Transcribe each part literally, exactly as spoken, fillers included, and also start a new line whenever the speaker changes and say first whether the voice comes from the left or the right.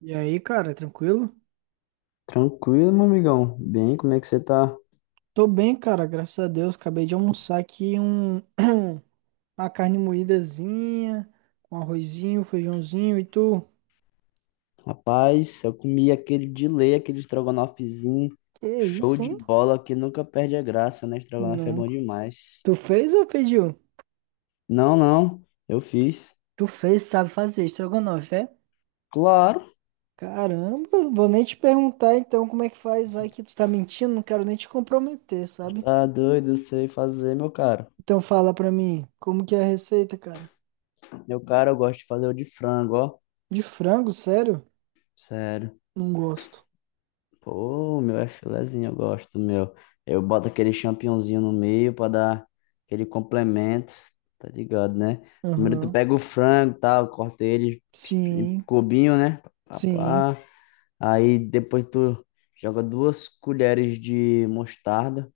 right: E aí, cara, tranquilo?
left: Tranquilo, meu amigão. Bem, como é que você tá?
right: Tô bem, cara, graças a Deus. Acabei de almoçar aqui um uma carne moídazinha, um arrozinho, feijãozinho e tu.
left: Rapaz, eu comi aquele de lei, aquele estrogonofezinho.
right: Que
left: Show
right: isso,
left: de
right: hein?
left: bola que nunca perde a graça, né? Estrogonofe é bom
right: Nunca.
left: demais.
right: Tu fez ou pediu?
left: Não, não, eu fiz.
right: Tu fez, sabe fazer estrogonofe, é?
left: Claro,
right: Caramba, vou nem te perguntar então como é que faz, vai que tu tá mentindo, não quero nem te comprometer, sabe?
left: tá doido, eu sei fazer, meu cara.
right: Então fala pra mim, como que é a receita, cara?
left: Meu cara, eu gosto de fazer o de frango, ó.
right: De frango, sério?
left: Sério.
right: Não gosto.
left: Pô, meu é filezinho, eu gosto, meu. Eu boto aquele champignonzinho no meio pra dar aquele complemento, tá ligado, né? Primeiro tu
right: Aham.
left: pega o frango e tal, corta ele
right: Sim,
left: cubinho, né?
right: sim.
left: Papá. Aí depois tu joga duas colheres de mostarda,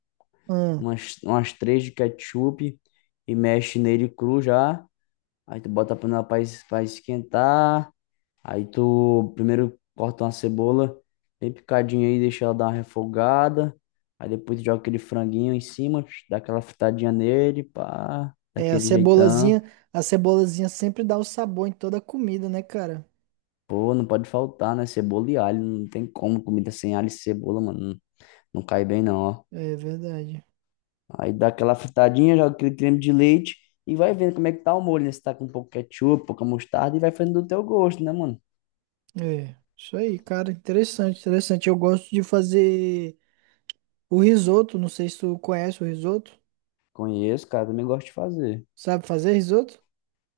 right: Ahn.
left: umas, umas três de ketchup e mexe nele cru já. Aí tu bota a panela para esquentar. Aí tu primeiro corta uma cebola bem picadinha aí, deixa ela dar uma refogada. Aí depois tu joga aquele franguinho em cima, dá aquela fritadinha nele, pá,
right: É, a
left: daquele jeitão.
right: cebolazinha, a cebolazinha sempre dá o sabor em toda a comida, né, cara?
left: Pô, não pode faltar, né? Cebola e alho, não tem como comida sem alho e cebola, mano. Não cai bem, não, ó.
right: É verdade.
left: Aí dá aquela fritadinha, joga aquele creme de leite e vai vendo como é que tá o molho, né? Se tá com um pouco de ketchup, pouca mostarda e vai fazendo do teu gosto, né, mano?
right: É, isso aí, cara, interessante, interessante. Eu gosto de fazer o risoto, não sei se tu conhece o risoto.
left: Conheço, cara, também gosto de fazer.
right: Sabe fazer risoto?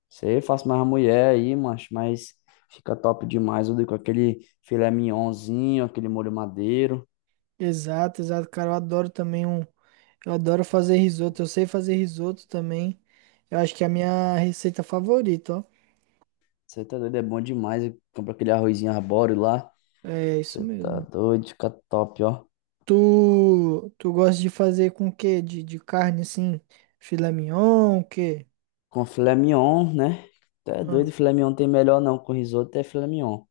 left: Sei, faço mais a mulher aí, macho, mas fica top demais. Eu dou com aquele filé mignonzinho, aquele molho madeiro.
right: Exato, exato, cara, eu adoro também um, eu adoro fazer risoto, eu sei fazer risoto também. Eu acho que é a minha receita favorita, ó.
left: Você tá doido, é bom demais. Compra aquele arrozinho arbóreo lá.
right: É isso
left: Você tá
right: mesmo.
left: doido, fica top, ó.
right: Tu, tu gosta de fazer com o quê? De, de carne assim, filé mignon, o quê?
left: Com filé mignon, né? Tu é doido, filé mignon não tem melhor não. Com risoto é filé mignon.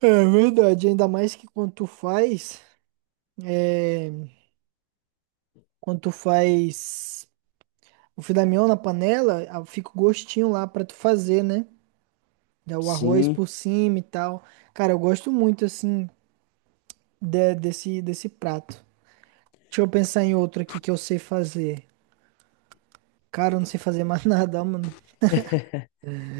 right: É verdade, ainda mais que quando tu faz, é, quando tu faz o filé mignon na panela, ah, fica o gostinho lá pra tu fazer, né? Dá o arroz
left: Sim.
right: por cima e tal. Cara, eu gosto muito assim de- desse desse prato. Deixa eu pensar em outro aqui que eu sei fazer. Cara, eu não sei fazer mais nada, mano.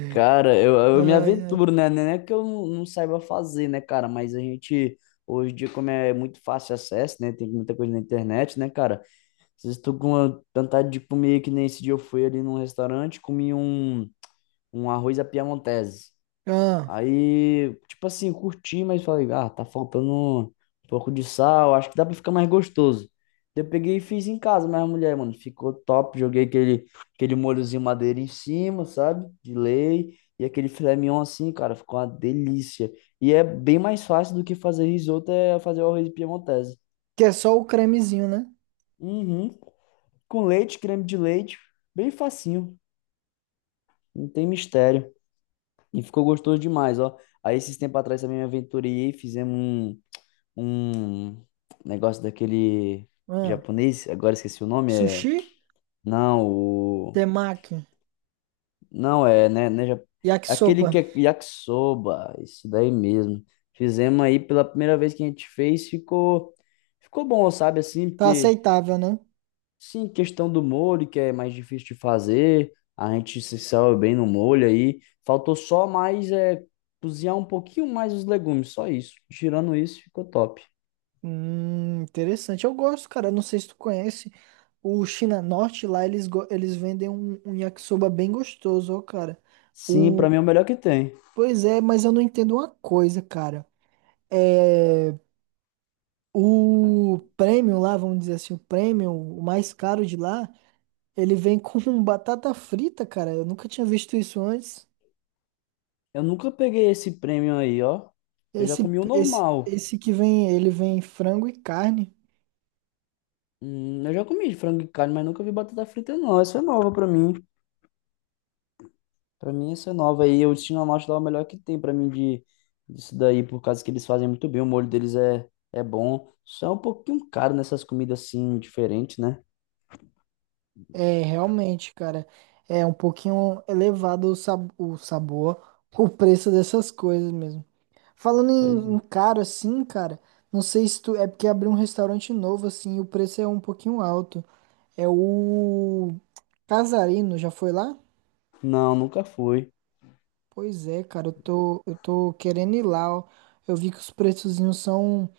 left: Cara, eu, eu me
right: Ai, ai.
left: aventuro, né? Não é que eu não, não saiba fazer, né, cara? Mas a gente, hoje em dia, como é muito fácil acesso, né? Tem muita coisa na internet, né, cara? Às vezes tô com uma vontade de comer, que nem esse dia eu fui ali num restaurante, comi um, um arroz à piamontese.
right: Ah,
left: Aí, tipo assim, curti, mas falei, ah, tá faltando um pouco de sal, acho que dá pra ficar mais gostoso. Eu peguei e fiz em casa, mas a mulher, mano, ficou top. Joguei aquele, aquele molhozinho madeira em cima, sabe? De lei. E aquele filé mignon assim, cara, ficou uma delícia. E é bem mais fácil do que fazer risoto, é fazer o arroz piemontese.
right: que é só o cremezinho, né?
left: Uhum. Com leite, creme de leite, bem facinho, não tem mistério. E ficou gostoso demais, ó. Aí esses tempos atrás também me aventurei, fizemos um. um negócio daquele
right: Ah,
left: japonês, agora esqueci o nome, é.
right: sushi,
left: Não, o.
right: temaki,
left: Não, é, né? né ja- Aquele
right: yakisoba.
left: que é yakisoba, isso daí mesmo. Fizemos aí pela primeira vez que a gente fez, ficou. Ficou bom, sabe? Assim,
right: Tá
left: porque,
right: aceitável, né?
left: sim, questão do molho, que é mais difícil de fazer, a gente se saiu bem no molho aí. Faltou só mais, é, cozinhar um pouquinho mais os legumes, só isso. Tirando isso, ficou top.
right: Hum, interessante. Eu gosto, cara. Não sei se tu conhece o China Norte lá, eles, go- eles vendem um, um yakisoba bem gostoso, ó, cara.
left: Sim, pra mim
right: O...
left: é o melhor que tem.
right: Pois é, mas eu não entendo uma coisa, cara. É... O premium lá, vamos dizer assim, o premium, o mais caro de lá, ele vem com batata frita, cara. Eu nunca tinha visto isso antes.
left: Eu nunca peguei esse prêmio aí, ó. Eu já
right: Esse,
left: comi o
right: esse,
left: normal.
right: esse que vem, ele vem frango e carne.
left: Hum, eu já comi de frango e carne, mas nunca vi batata frita, não. Essa é nova pra mim. Pra mim, essa é nova. E o Destino à Morte lá é o melhor que tem pra mim de, disso daí, por causa que eles fazem muito bem. O molho deles é, é bom. Só é um pouquinho caro nessas comidas assim, diferentes, né?
right: É, realmente, cara, é um pouquinho elevado o, sab o sabor, o preço dessas coisas mesmo. Falando
left: Pois
right: em, em
left: é.
right: caro assim, cara, não sei se tu, é porque abriu um restaurante novo assim, e o preço é um pouquinho alto. É o Casarino, já foi lá?
left: Não, nunca foi.
right: Pois é, cara, eu tô, eu tô querendo ir lá, ó. Eu vi que os preçozinhos são,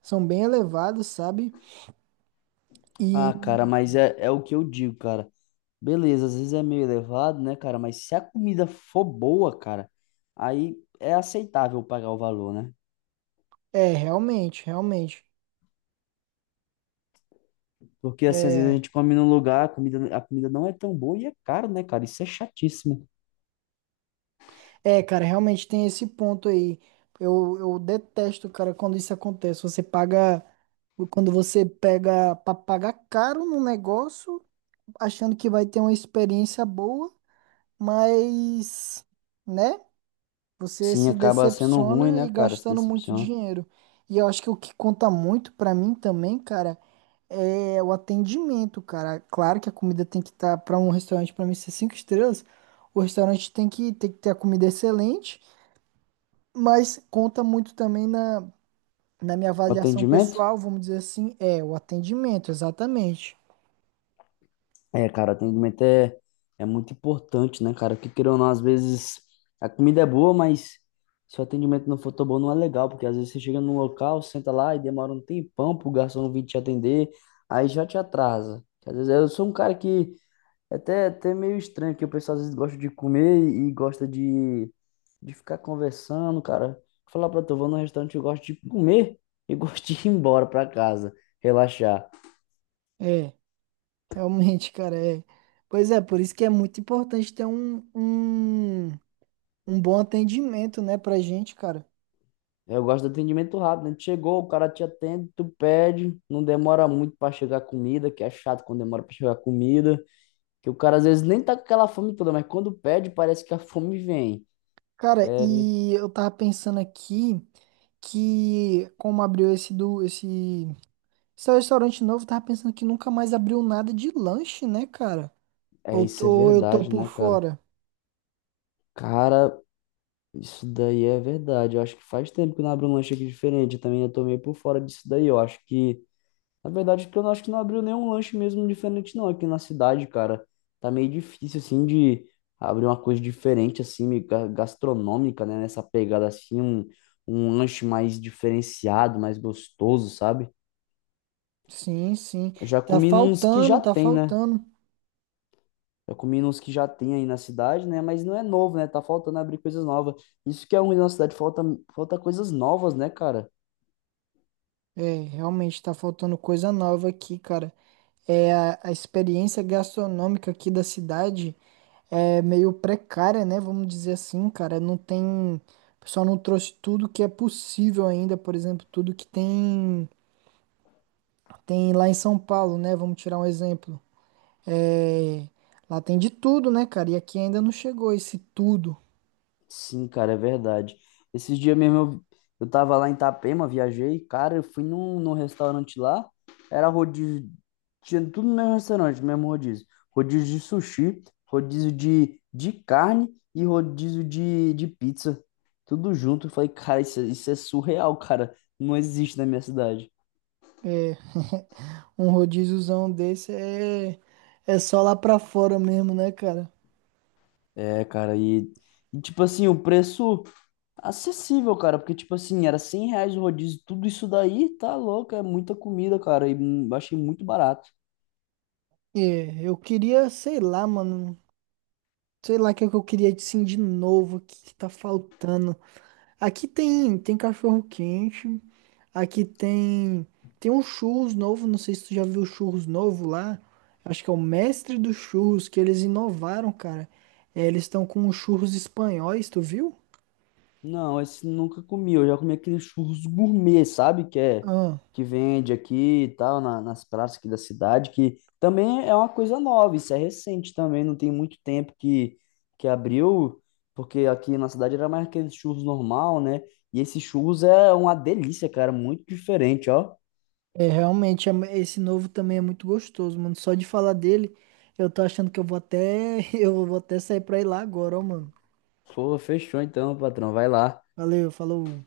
right: são bem elevados, sabe? E
left: Ah, cara, mas é, é o que eu digo, cara. Beleza, às vezes é meio elevado, né, cara? Mas se a comida for boa, cara, aí é aceitável pagar o valor, né?
right: é, realmente, realmente.
left: Porque, assim, às vezes a
right: É.
left: gente come num lugar, a comida, a comida não é tão boa e é caro, né, cara? Isso é chatíssimo.
right: É, cara, realmente tem esse ponto aí. Eu, eu detesto, cara, quando isso acontece. Você paga, quando você pega pra pagar caro num negócio, achando que vai ter uma experiência boa, mas, né? Você
left: Sim,
right: se
left: acaba sendo ruim,
right: decepciona
left: né,
right: e
left: cara? Se
right: gastando muito
left: decepciona.
right: dinheiro. E eu acho que o que conta muito pra mim também, cara, é o atendimento, cara. Claro que a comida tem que estar tá, para um restaurante, pra mim ser cinco estrelas, o restaurante tem que, tem que ter a comida excelente, mas conta muito também na, na minha
left: O
right: avaliação
left: atendimento?
right: pessoal, vamos dizer assim, é o atendimento, exatamente.
left: É, cara, o atendimento é, é muito importante, né, cara? Porque, querendo ou não, às vezes a comida é boa, mas se o atendimento não for tão bom, não é legal. Porque às vezes você chega num local, senta lá e demora um tempão pro garçom vir te atender, aí já te atrasa. Às vezes eu sou um cara que é até, até meio estranho, que o pessoal às vezes gosta de comer e gosta de, de ficar conversando, cara. Falar pra tu, eu vou num restaurante, eu gosto de comer e gosto de ir embora pra casa, relaxar.
right: É, realmente, cara, é. Pois é, por isso que é muito importante ter um, um, um bom atendimento, né, pra gente, cara.
left: Eu gosto do atendimento rápido, né? Chegou, o cara te atende, tu pede, não demora muito pra chegar a comida, que é chato quando demora pra chegar a comida, que o cara às vezes nem tá com aquela fome toda, mas quando pede, parece que a fome vem.
right: Cara,
left: É, me-
right: e eu tava pensando aqui que como abriu esse do esse, esse restaurante novo, eu tava pensando que nunca mais abriu nada de lanche, né, cara?
left: é,
right: Ou,
left: isso é
right: ou eu tô
left: verdade,
right: por
left: né, cara?
right: fora?
left: Cara, isso daí é verdade. Eu acho que faz tempo que não abre um lanche aqui diferente. Eu também eu tô meio por fora disso daí. Eu acho que, na verdade, que eu não acho que não abriu nenhum lanche mesmo diferente, não. Aqui na cidade, cara, tá meio difícil, assim, de abrir uma coisa diferente, assim, meio ga- gastronômica, né? Nessa pegada, assim, um, um lanche mais diferenciado, mais gostoso, sabe?
right: Sim, sim.
left: Eu já
right: Tá
left: comi nos que
right: faltando,
left: já
right: tá
left: tem, né?
right: faltando.
left: Já comi nos que já tem aí na cidade, né? Mas não é novo, né? Tá faltando abrir coisas novas. Isso que é ruim na cidade, falta, falta coisas novas, né, cara?
right: É, realmente tá faltando coisa nova aqui, cara. É a, a experiência gastronômica aqui da cidade é meio precária, né? Vamos dizer assim, cara. Não tem, o pessoal não trouxe tudo que é possível ainda, por exemplo, tudo que tem tem lá em São Paulo, né? Vamos tirar um exemplo. É, lá tem de tudo, né, cara? E aqui ainda não chegou esse tudo.
left: Sim, cara, é verdade. Esses dias mesmo eu, eu tava lá em Itapema, viajei, cara, eu fui num, num restaurante lá, era rodízio, tinha tudo no mesmo restaurante, no mesmo rodízio. Rodízio de sushi, rodízio de, de carne e rodízio de, de pizza. Tudo junto. Eu falei, cara, isso, é- isso é surreal, cara. Não existe na minha cidade.
right: É, um rodíziozão desse é é só lá pra fora mesmo, né, cara?
left: É, cara, e, e tipo assim, o preço. Acessível, cara, porque, tipo assim, era cem reais o rodízio, tudo isso daí, tá louco, é muita comida, cara, e hum, achei muito barato.
right: É, eu queria, sei lá, mano. Sei lá o que é que eu queria assim de novo, o que que tá faltando. Aqui tem tem cachorro quente, aqui tem tem um churros novo, não sei se tu já viu o churros novo lá. Acho que é o mestre dos churros que eles inovaram, cara. É, eles estão com os churros espanhóis, tu viu?
left: Não, esse nunca comi, eu já comi aqueles churros gourmet, sabe, que é,
right: Ah,
left: que vende aqui e tal, na- nas praças aqui da cidade, que também é uma coisa nova, isso é recente também, não tem muito tempo que, que abriu, porque aqui na cidade era mais aqueles churros normal, né, e esses churros é uma delícia, cara, muito diferente, ó.
right: é realmente é mu- esse novo também é muito gostoso, mano. Só de falar dele, eu tô achando que eu vou até eu vou até sair pra ir lá agora, ó, mano.
left: Pô, fechou então, patrão, vai lá.
right: Valeu, falou.